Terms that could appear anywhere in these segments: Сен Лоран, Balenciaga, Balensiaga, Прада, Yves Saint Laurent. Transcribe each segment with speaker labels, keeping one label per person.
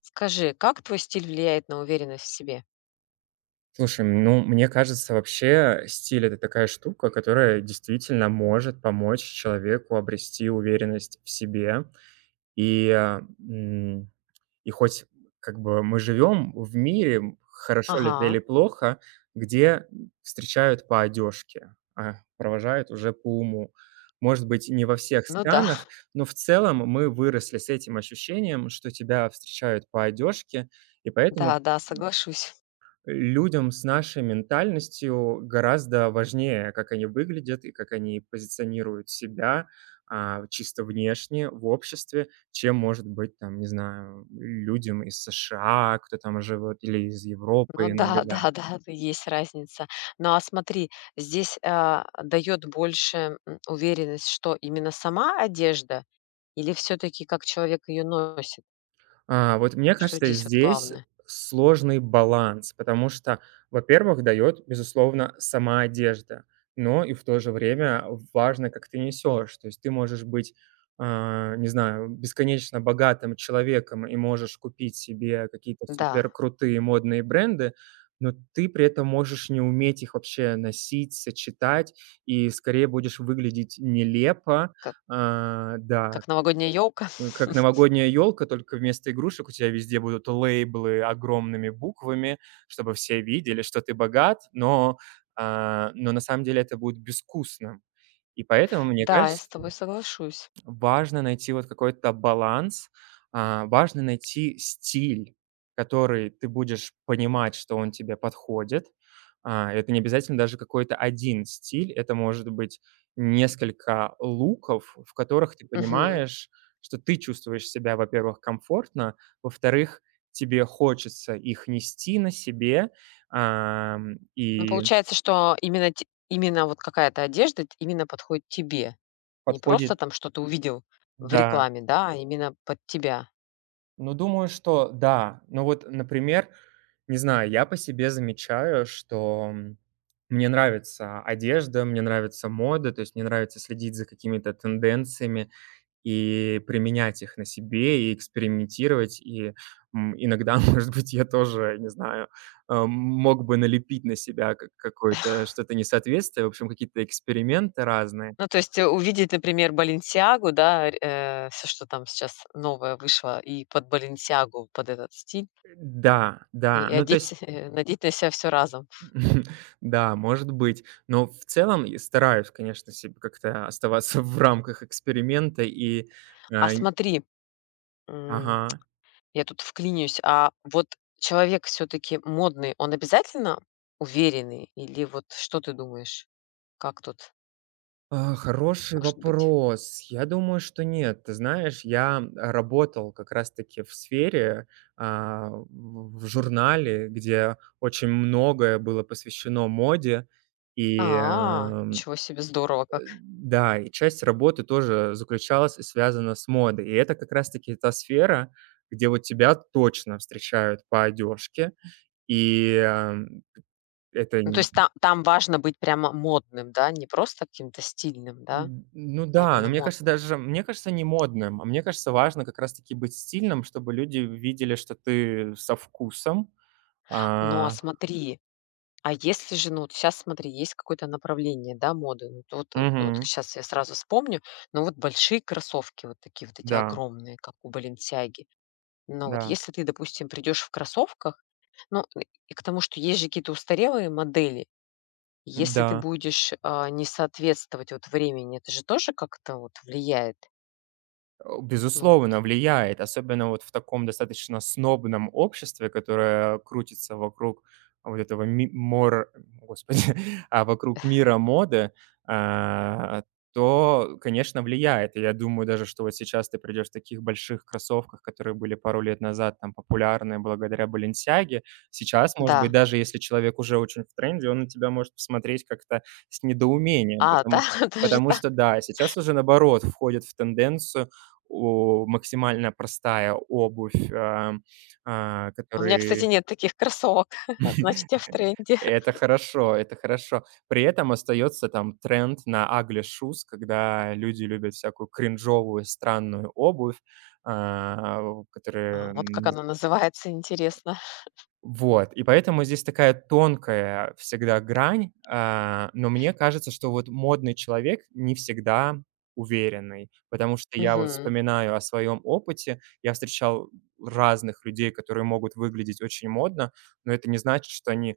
Speaker 1: Скажи, как твой стиль влияет на уверенность в себе?
Speaker 2: Слушай, ну, мне кажется, вообще стиль- это такая штука, которая действительно может помочь человеку обрести уверенность в себе. И, а, м, и хоть как бы мы живем в мире, хорошо ли это
Speaker 1: Ага,
Speaker 2: или плохо, где встречают по одежке, а провожают уже по уму. Может быть, не во всех
Speaker 1: ну да,
Speaker 2: странах, но в целом мы выросли с этим ощущением, что тебя встречают по одежке, и поэтому
Speaker 1: да-да, соглашусь.
Speaker 2: людям с нашей ментальностью гораздо важнее, как они выглядят и как они позиционируют себя, чисто внешне в обществе, чем может быть там, не знаю, людям из США, кто там живет, или из
Speaker 1: Ну
Speaker 2: Европы
Speaker 1: да,
Speaker 2: иногда.
Speaker 1: да-да, есть разница. Ну а смотри, здесь, дает больше, уверенность, что именно сама одежда или все таки как человек ее носит?
Speaker 2: Вот мне
Speaker 1: Что
Speaker 2: кажется,
Speaker 1: здесь вот
Speaker 2: здесь
Speaker 1: главное?
Speaker 2: сложный баланс, потому что, во-первых, дает, безусловно, сама одежда, но и в то же время важно, как ты несешь. То есть ты можешь быть, не знаю, бесконечно богатым человеком и можешь купить себе какие-то
Speaker 1: Да,
Speaker 2: суперкрутые модные бренды, но ты при этом можешь не уметь их вообще носить, сочетать, и скорее будешь выглядеть нелепо.
Speaker 1: как
Speaker 2: А, да,
Speaker 1: как новогодняя елка.
Speaker 2: Э, как новогодняя елка, только вместо игрушек у тебя везде будут лейблы огромными буквами, чтобы все видели, что ты богат, но на самом деле это будет безвкусно. И поэтому, мне
Speaker 1: Да, я с
Speaker 2: кажется,
Speaker 1: тобой соглашусь.
Speaker 2: важно найти вот какой-то баланс, важно найти стиль, который ты будешь понимать, что он тебе подходит. Это не обязательно даже какой-то один стиль, это может быть несколько луков, в которых ты
Speaker 1: Мгм.
Speaker 2: понимаешь, что ты чувствуешь себя, во-первых, комфортно, во-вторых, тебе хочется их нести на себе,
Speaker 1: Ну,
Speaker 2: и
Speaker 1: получается, что именно вот какая-то одежда т именно подходит тебе. Не просто
Speaker 2: подходит,
Speaker 1: там что-то увидел в
Speaker 2: да.
Speaker 1: рекламе, да, а именно под тебя.
Speaker 2: Ну, думаю, что да. Ну вот, например, не знаю, я по себе замечаю, что, мне нравится одежда, мне нравится мода, то есть мне нравится следить за какими-то тенденциями и применять их на себе, и экспериментировать. И, иногда, может быть, я тоже, не знаю, мог бы налепить на себя как какое-то что-то несоответствие, в общем, какие-то эксперименты разные.
Speaker 1: Ну, то есть, увидеть, например, «Баленсиагу», да, всё, что там сейчас новое вышло, и под «Баленсиагу», под этот стиль,
Speaker 2: Да, да.
Speaker 1: и
Speaker 2: Ну, то
Speaker 1: одеть,
Speaker 2: есть
Speaker 1: э, надеть на себя все разом.
Speaker 2: Да, может быть. Но в целом я стараюсь, конечно, себе как-то оставаться в рамках эксперимента и,
Speaker 1: А
Speaker 2: а, н
Speaker 1: смотри, м,
Speaker 2: Ага.
Speaker 1: я тут вклинюсь, а вот человек все таки модный, он обязательно уверенный или вот что ты думаешь? Как тут
Speaker 2: Хороший
Speaker 1: может быть?
Speaker 2: вопрос. Я думаю, что нет. Ты знаешь, я работал как раз таки в сфере, в журнале, где очень многое было посвящено моде. И,
Speaker 1: А,
Speaker 2: а
Speaker 1: ничего себе, здорово
Speaker 2: Э,
Speaker 1: как.
Speaker 2: да, и часть работы тоже заключалась и связана с модой. И это как раз-таки та сфера, где вот тебя точно встречают по одежке. И, это
Speaker 1: Ну, то
Speaker 2: н
Speaker 1: есть та там важно быть прямо модным, да, не просто каким-то стильным, да,
Speaker 2: н ну
Speaker 1: а
Speaker 2: да, но
Speaker 1: именно
Speaker 2: мне кажется,
Speaker 1: модным.
Speaker 2: даже мне кажется, не модным, а мне кажется, важно как раз-таки быть стильным, чтобы люди видели, что ты со вкусом.
Speaker 1: Ну, а
Speaker 2: А,
Speaker 1: смотри, а если же, ну, сейчас смотри, есть какое-то направление, да, моды. Ну, вот
Speaker 2: Мгм.
Speaker 1: я сразу вспомню, но вот большие кроссовки, вот такие вот эти
Speaker 2: Да,
Speaker 1: огромные, как у «Баленсиаги». Но вот
Speaker 2: да,
Speaker 1: если ты, допустим, придешь в кроссовках, ну, и к тому, что есть же какие-то устарелые модели, если ты
Speaker 2: да.
Speaker 1: будешь, не соответствовать вот времени, это же тоже как-то вот влияет. Ну вот,
Speaker 2: Безусловно, влияет, особенно вот в таком достаточно снобном обществе, которое крутится вокруг вот этого ми мор господи, вокруг мира моды, а, то, конечно, влияет. И я думаю даже, что вот сейчас ты придешь в таких больших кроссовках, которые были пару лет назад там популярны благодаря "Баленсиаге". Сейчас, может
Speaker 1: да.
Speaker 2: быть, даже если человек уже очень в тренде, он на тебя может посмотреть как-то с недоумением,
Speaker 1: А, да,
Speaker 2: потому
Speaker 1: даже
Speaker 2: потому
Speaker 1: так?
Speaker 2: что, да, сейчас уже наоборот входит в тенденцию, максимально простая обувь,
Speaker 1: У меня, кстати,
Speaker 2: которые
Speaker 1: нет таких кроссовок. Значит, я в тренде.
Speaker 2: Это хорошо, это хорошо. При этом остается там тренд на ugly shoes, когда люди любят всякую кринжовую, странную обувь, в
Speaker 1: А,
Speaker 2: которые,
Speaker 1: вот как
Speaker 2: не.
Speaker 1: она называется, интересно.
Speaker 2: Вот, и поэтому здесь такая тонкая всегда грань, но мне кажется, что вот модный человек не всегда уверенный, потому что я вот
Speaker 1: Мгм.
Speaker 2: вспоминаю о своем опыте. Я встречал разных людей, которые могут выглядеть очень модно, но это не значит, что они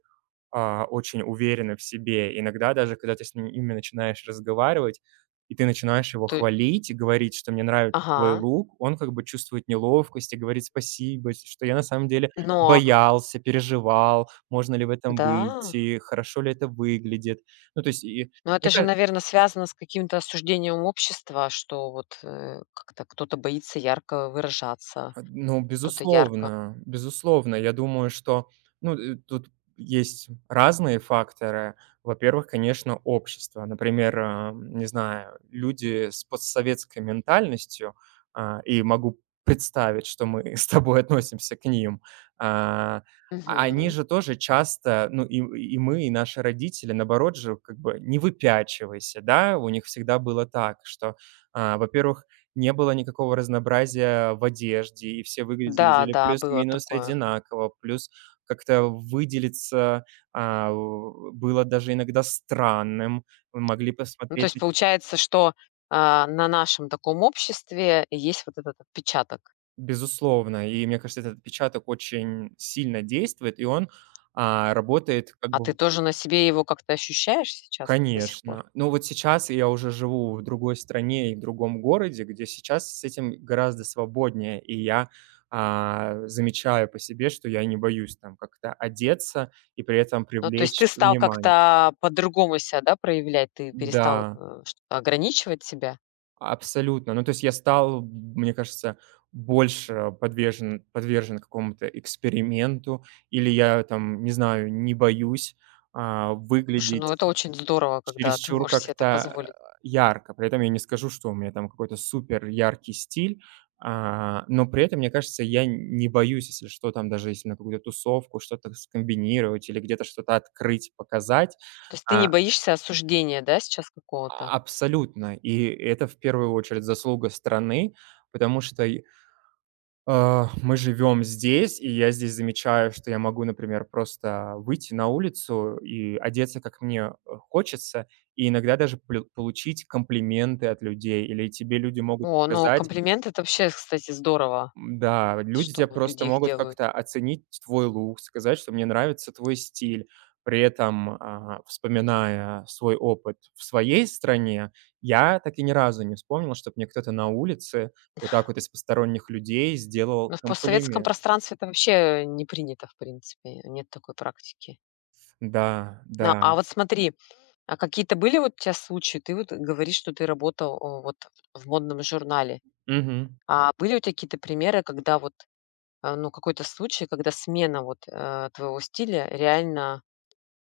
Speaker 2: очень уверены в себе. Иногда даже, когда ты с ним ими начинаешь разговаривать, и ты начинаешь его
Speaker 1: То
Speaker 2: хвалить и говорить, что мне нравится твой
Speaker 1: Ага.
Speaker 2: лук, он как бы чувствует неловкость и говорит спасибо, что я на самом деле
Speaker 1: Но
Speaker 2: боялся, переживал, можно ли в этом
Speaker 1: да,
Speaker 2: выйти, хорошо ли это выглядит. Ну, то есть, и,
Speaker 1: но это
Speaker 2: мне
Speaker 1: же,
Speaker 2: ка-
Speaker 1: наверное, связано с каким-то осуждением общества, что вот, как-то кто-то боится ярко выражаться,
Speaker 2: Ну,
Speaker 1: кто-то ярко
Speaker 2: безусловно, безусловно. Я думаю, что, ну, тут есть разные факторы. Во-первых, конечно, общество. Например, не знаю, люди с постсоветской ментальностью, и могу представить, что мы с тобой относимся к ним, а, а они
Speaker 1: мгм.
Speaker 2: же тоже часто, ну, и мы, и наши родители, наоборот же, как бы: "Не выпячивайся". Да, у них всегда было так, что, во-первых, не было никакого разнообразия в одежде, и все
Speaker 1: Да,
Speaker 2: выглядели
Speaker 1: да, было
Speaker 2: плюс-минус
Speaker 1: такое.
Speaker 2: одинаково. Плюс как-то выделиться, а, у было даже иногда странным. Могли
Speaker 1: Ну, то
Speaker 2: посмотреть
Speaker 1: есть
Speaker 2: на.
Speaker 1: получается, что, на нашем таком обществе есть вот этот отпечаток.
Speaker 2: Безусловно. И мне кажется, этот отпечаток очень сильно действует, и он, работает как
Speaker 1: А
Speaker 2: бы.
Speaker 1: ты тоже на себе его как-то ощущаешь сейчас до сих пор?
Speaker 2: Конечно. Ну вот сейчас я уже живу в другой стране и в другом городе, где сейчас с этим гораздо свободнее. И я, замечаю по себе, что я не боюсь там как-то одеться и при этом
Speaker 1: Ну, то есть
Speaker 2: привлечь
Speaker 1: ты стал
Speaker 2: внимание.
Speaker 1: как-то по-другому себя, да, проявлять? Ты перестал,
Speaker 2: Да,
Speaker 1: что-то ограничивать себя?
Speaker 2: абсолютно. Ну, то есть я стал, мне кажется, больше подвержен какому-то эксперименту или я там, не знаю, не боюсь,
Speaker 1: Слушай, ну это
Speaker 2: выглядеть
Speaker 1: очень здорово, когда ты
Speaker 2: чересчур
Speaker 1: можешь себе это
Speaker 2: как-то,
Speaker 1: позволить.
Speaker 2: ярко. При этом я не скажу, что у меня там какой-то супер яркий стиль, но при этом, мне кажется, я не боюсь, если что, там даже если на какую-то тусовку что-то скомбинировать или где-то что-то открыть, показать.
Speaker 1: То есть ты не
Speaker 2: А,
Speaker 1: боишься осуждения, да, сейчас какого-то?
Speaker 2: Абсолютно. И это в первую очередь заслуга страны, потому что мы живем здесь, и я здесь замечаю, что я могу, например, просто выйти на улицу и одеться, как мне, хочется, и иногда даже плю получить комплименты от людей, или тебе люди могут
Speaker 1: О, ну
Speaker 2: показать
Speaker 1: комплимент — это вообще, кстати, здорово,
Speaker 2: м, Да, люди
Speaker 1: что
Speaker 2: тебя
Speaker 1: люди
Speaker 2: просто
Speaker 1: их
Speaker 2: могут
Speaker 1: делают.
Speaker 2: как-то оценить твой лук, сказать, что мне нравится твой стиль. При этом, вспоминая свой опыт в своей стране, я так и ни разу не вспомнил, чтобы мне кто-то на улице, вот так вот из посторонних людей, сделал
Speaker 1: Но в постсоветском
Speaker 2: комплимент.
Speaker 1: пространстве это вообще не принято, в принципе, нет такой практики.
Speaker 2: Да,
Speaker 1: А
Speaker 2: да.
Speaker 1: вот смотри, а какие-то были вот у тебя случаи? Ты вот говоришь, что ты работал, о, вот в модном журнале.
Speaker 2: Мгм.
Speaker 1: А были у тебя какие-то примеры, когда вот А, ну, какой-то случай, когда смена вот, твоего стиля реально,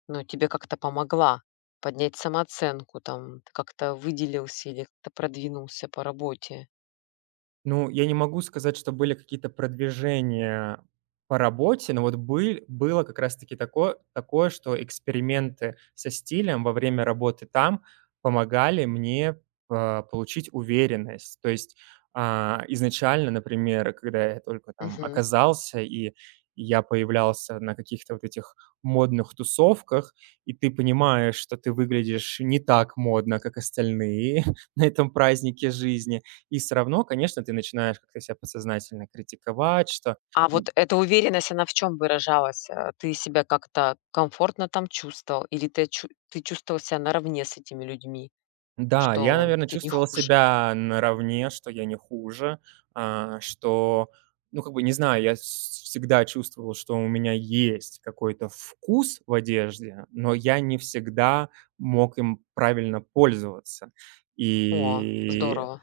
Speaker 1: ну, тебе как-то помогла поднять самооценку, там, ты как-то выделился или как-то продвинулся по работе?
Speaker 2: Ну, я не могу сказать, что были какие-то продвижения по работе, но вот было как раз-таки такое, что эксперименты со стилем во время работы там помогали мне, получить уверенность. То есть, изначально, например, когда я только там
Speaker 1: Мгм.
Speaker 2: оказался и я появлялся на каких-то вот этих модных тусовках, и ты понимаешь, что ты выглядишь не так модно, как остальные на этом празднике жизни. И всё равно, конечно, ты начинаешь как-то себя подсознательно критиковать, что
Speaker 1: А вот эта уверенность, она в чем выражалась? Ты себя как-то комфортно там чувствовал или ты чувствовал себя наравне с этими людьми,
Speaker 2: да, я,
Speaker 1: что
Speaker 2: наверное,
Speaker 1: ты не
Speaker 2: чувствовал
Speaker 1: хуже?
Speaker 2: себя наравне, что я не хуже, что, ну, как бы, не знаю, я вс всегда чувствовал, что у меня есть какой-то вкус в одежде, но я не всегда мог им правильно пользоваться.
Speaker 1: О,
Speaker 2: И,
Speaker 1: здорово.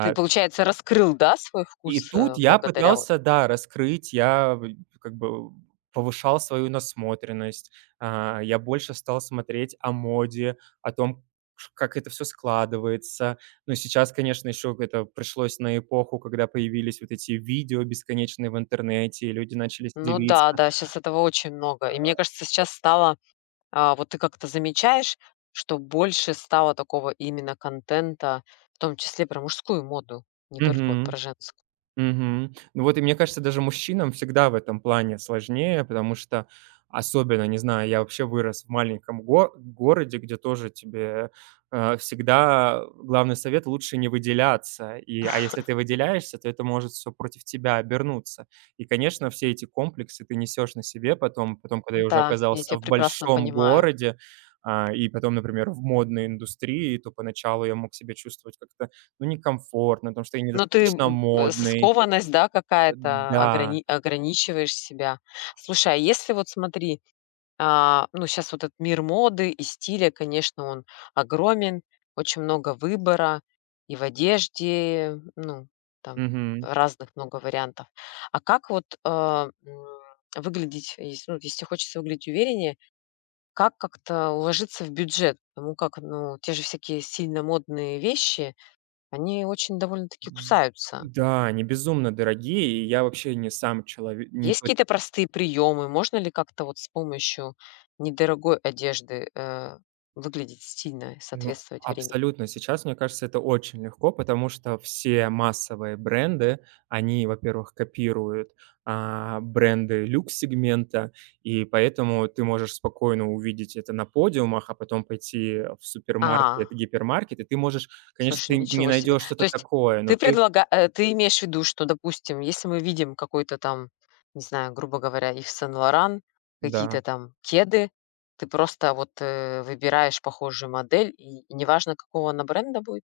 Speaker 1: Ты, получается, раскрыл, да, свой
Speaker 2: И
Speaker 1: вкус,
Speaker 2: тут я
Speaker 1: благодаря вот
Speaker 2: пытался, да, раскрыть, я в как бы повышал свою насмотренность, я больше стал смотреть о моде, о том, ш как это все складывается. Ну, сейчас, конечно, еще это пришлось на эпоху, когда появились вот эти видео бесконечные в интернете, и люди начали
Speaker 1: Ну
Speaker 2: делиться.
Speaker 1: да, да, сейчас этого очень много. И мне кажется, сейчас стало А, вот ты как-то замечаешь, что больше стало такого именно контента, в том числе про мужскую моду, не только вот
Speaker 2: Мгм.
Speaker 1: про женскую?
Speaker 2: Мгм. Ну вот и мне кажется, даже мужчинам всегда в этом плане сложнее, потому что особенно, не знаю, я вообще вырос в маленьком го городе, где тоже тебе, всегда главный совет- лучше не выделяться. И, если ты выделяешься, то это может все против тебя обернуться. И, конечно, все эти комплексы ты несешь на себе потом. Потом, когда я уже
Speaker 1: Да, я
Speaker 2: оказался
Speaker 1: тебя
Speaker 2: в
Speaker 1: прекрасно
Speaker 2: большом
Speaker 1: понимаю.
Speaker 2: городе, и потом, например, в модной индустрии, то поначалу я мог себя чувствовать как-то, ну, некомфортно, потому что я
Speaker 1: Но ты,
Speaker 2: недостаточно
Speaker 1: с
Speaker 2: модный.
Speaker 1: скованность, да, какая-то,
Speaker 2: Да,
Speaker 1: ограничиваешь себя. Слушай, а если вот смотри ну, сейчас вот этот мир моды и стиля, конечно, он огромен, очень много выбора и в одежде, ну, там
Speaker 2: мгм.
Speaker 1: разных много вариантов. А как вот, выглядеть, если, ну, если хочется выглядеть увереннее, как-то уложиться в бюджет? Потому как, ну, те же всякие сильно модные вещи, они очень довольно-таки
Speaker 2: М,
Speaker 1: кусаются.
Speaker 2: да, они безумно дорогие, и я вообще не сам человек, не
Speaker 1: Есть
Speaker 2: тот
Speaker 1: какие-то простые приемы? Можно ли как-то вот с помощью недорогой одежды, выглядеть стильно и
Speaker 2: ну,
Speaker 1: соответствовать времени?
Speaker 2: абсолютно. Сейчас, мне кажется, это очень легко, потому что все массовые бренды, они, во-первых, копируют, бренды люкс-сегмента, и поэтому ты можешь спокойно увидеть это на подиумах, а потом пойти в
Speaker 1: А,
Speaker 2: супермаркет, гипермаркет, и ты можешь, конечно,
Speaker 1: слушай,
Speaker 2: ты не
Speaker 1: ничего себе.
Speaker 2: найдешь
Speaker 1: То
Speaker 2: что-то
Speaker 1: есть
Speaker 2: такое, но ты
Speaker 1: ты имеешь в виду, что, допустим, если мы видим какой-то там, не знаю, грубо говоря, Yves Сен-Лоран
Speaker 2: да.
Speaker 1: какие-то там кеды, ты просто вот, выбираешь похожую модель, и неважно, какого она бренда будет?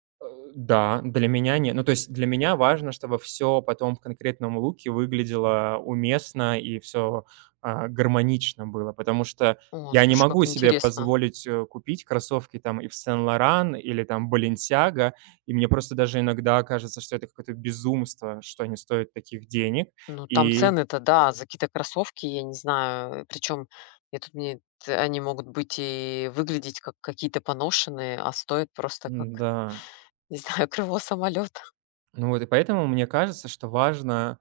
Speaker 2: Да, для меня не ну, то есть для меня важно, чтобы все потом в конкретном луке выглядело уместно и все гармонично было, потому что
Speaker 1: О,
Speaker 2: я не
Speaker 1: слушай,
Speaker 2: могу
Speaker 1: как
Speaker 2: себе
Speaker 1: интересно.
Speaker 2: позволить, купить кроссовки там и в Сен Лоран или там Balenciaga, и мне просто даже иногда кажется, что это какое-то безумство, что они стоят таких денег.
Speaker 1: Ну, там
Speaker 2: И
Speaker 1: цены-то, да, за какие-то кроссовки, я не знаю. Причем я тут мне т они могут быть и выглядеть как какие-то поношенные, а стоят просто как,
Speaker 2: м-да.
Speaker 1: не знаю, крыло самолета.
Speaker 2: Ну вот, и поэтому мне кажется, что важно,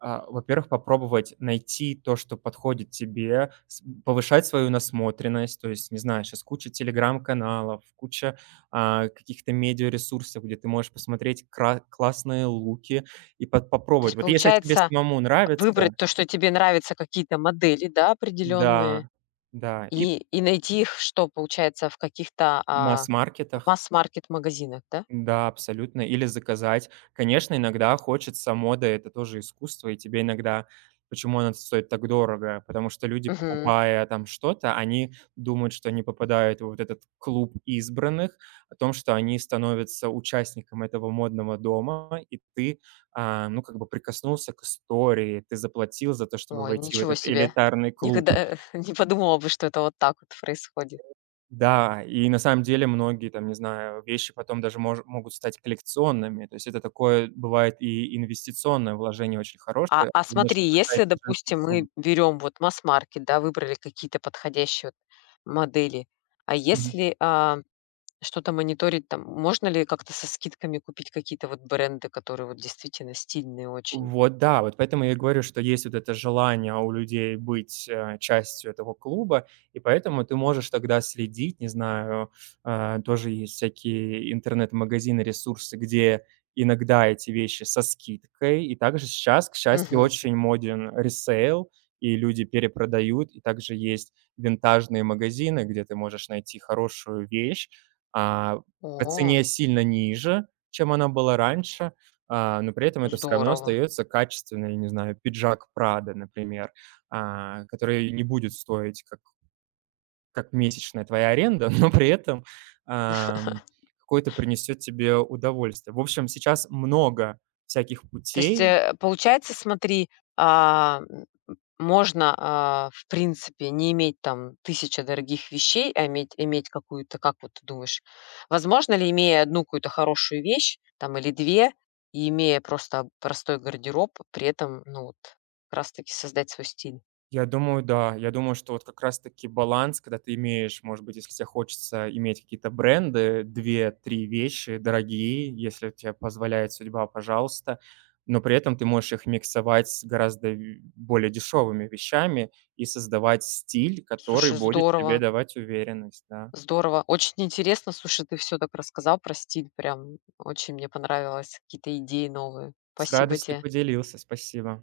Speaker 2: во-первых, попробовать найти то, что подходит тебе, повышать свою насмотренность. То есть, не знаю, сейчас куча телеграм-каналов, куча каких-то медиаресурсов, где ты можешь посмотреть классные луки и по-
Speaker 1: То
Speaker 2: попробовать.
Speaker 1: есть
Speaker 2: Вот если тебе
Speaker 1: получается,
Speaker 2: самому нравится,
Speaker 1: выбрать то, что тебе нравится, какие-то модели, да, определенные,
Speaker 2: да, да, и
Speaker 1: и найти их, что получается, в каких-то,
Speaker 2: в масс-маркетах.
Speaker 1: масс-маркет магазинах, да?
Speaker 2: Да, абсолютно. Или заказать. Конечно, иногда хочется, мода- это тоже искусство, и тебе иногда почему она стоит так дорого? Потому что люди,
Speaker 1: Мгм.
Speaker 2: покупая там что-то, они думают, что они попадают в вот этот клуб избранных, о том, что они становятся участником этого модного дома, и ты, ну, как бы прикоснулся к истории, ты заплатил за то, чтобы
Speaker 1: Ой,
Speaker 2: войти в
Speaker 1: ничего
Speaker 2: этот
Speaker 1: себе.
Speaker 2: элитарный клуб.
Speaker 1: Никогда, не подумала бы, что это вот так вот происходит.
Speaker 2: Да, и на самом деле многие там, не знаю, вещи потом даже мож могут стать коллекционными. То есть это такое бывает и инвестиционное вложение очень хорошее,
Speaker 1: А
Speaker 2: именно
Speaker 1: смотри,
Speaker 2: что
Speaker 1: если,
Speaker 2: касается женских
Speaker 1: допустим,
Speaker 2: сумм.
Speaker 1: мы берем вот масс-маркет, да, выбрали какие-то подходящие вот модели, а если а, что-то мониторить, там, можно ли как-то со скидками купить какие-то вот бренды, которые вот действительно стильные очень?
Speaker 2: Вот да, вот поэтому я и говорю, что есть вот это желание у людей быть, частью этого клуба, и поэтому ты можешь тогда следить, не знаю, тоже есть всякие интернет-магазины, ресурсы, где иногда эти вещи со скидкой. И также сейчас, к счастью,
Speaker 1: Мгм.
Speaker 2: очень моден ресейл, и люди перепродают. И также есть винтажные магазины, где ты можешь найти хорошую вещь, а, по
Speaker 1: О,
Speaker 2: цене сильно ниже, чем она была раньше. Но при этом это все равно
Speaker 1: здорово.
Speaker 2: остается качественный, я не знаю, пиджак "Прада", например, который не будет стоить как месячная твоя аренда, но при этом, ам, какое-то принесет тебе удовольствие. В общем, сейчас много всяких
Speaker 1: То есть,
Speaker 2: путей.
Speaker 1: получается, смотри, а, м, можно, в принципе, не иметь там тысяча дорогих вещей, а иметь какую-то, как вот ты думаешь, возможно ли, имея одну какую-то хорошую вещь там или 2, и имея просто простой гардероб, при этом, ну вот, как раз таки создать свой стиль?
Speaker 2: Я думаю, да. Я думаю, что вот как раз-таки баланс, когда ты имеешь, может быть, если тебе хочется иметь какие-то бренды, две-три вещи дорогие, если тебе позволяет судьба, пожалуйста, но при этом ты можешь их миксовать с гораздо в более дешевыми вещами и создавать стиль, который
Speaker 1: Слушай,
Speaker 2: будет тебе
Speaker 1: здорово,
Speaker 2: давать уверенность, да.
Speaker 1: здорово. Очень интересно. Слушай, ты все так рассказал про стиль, прям очень мне понравилось, какие-то идеи новые.
Speaker 2: С
Speaker 1: Спасибо
Speaker 2: радостью
Speaker 1: тебе.
Speaker 2: поделился, спасибо.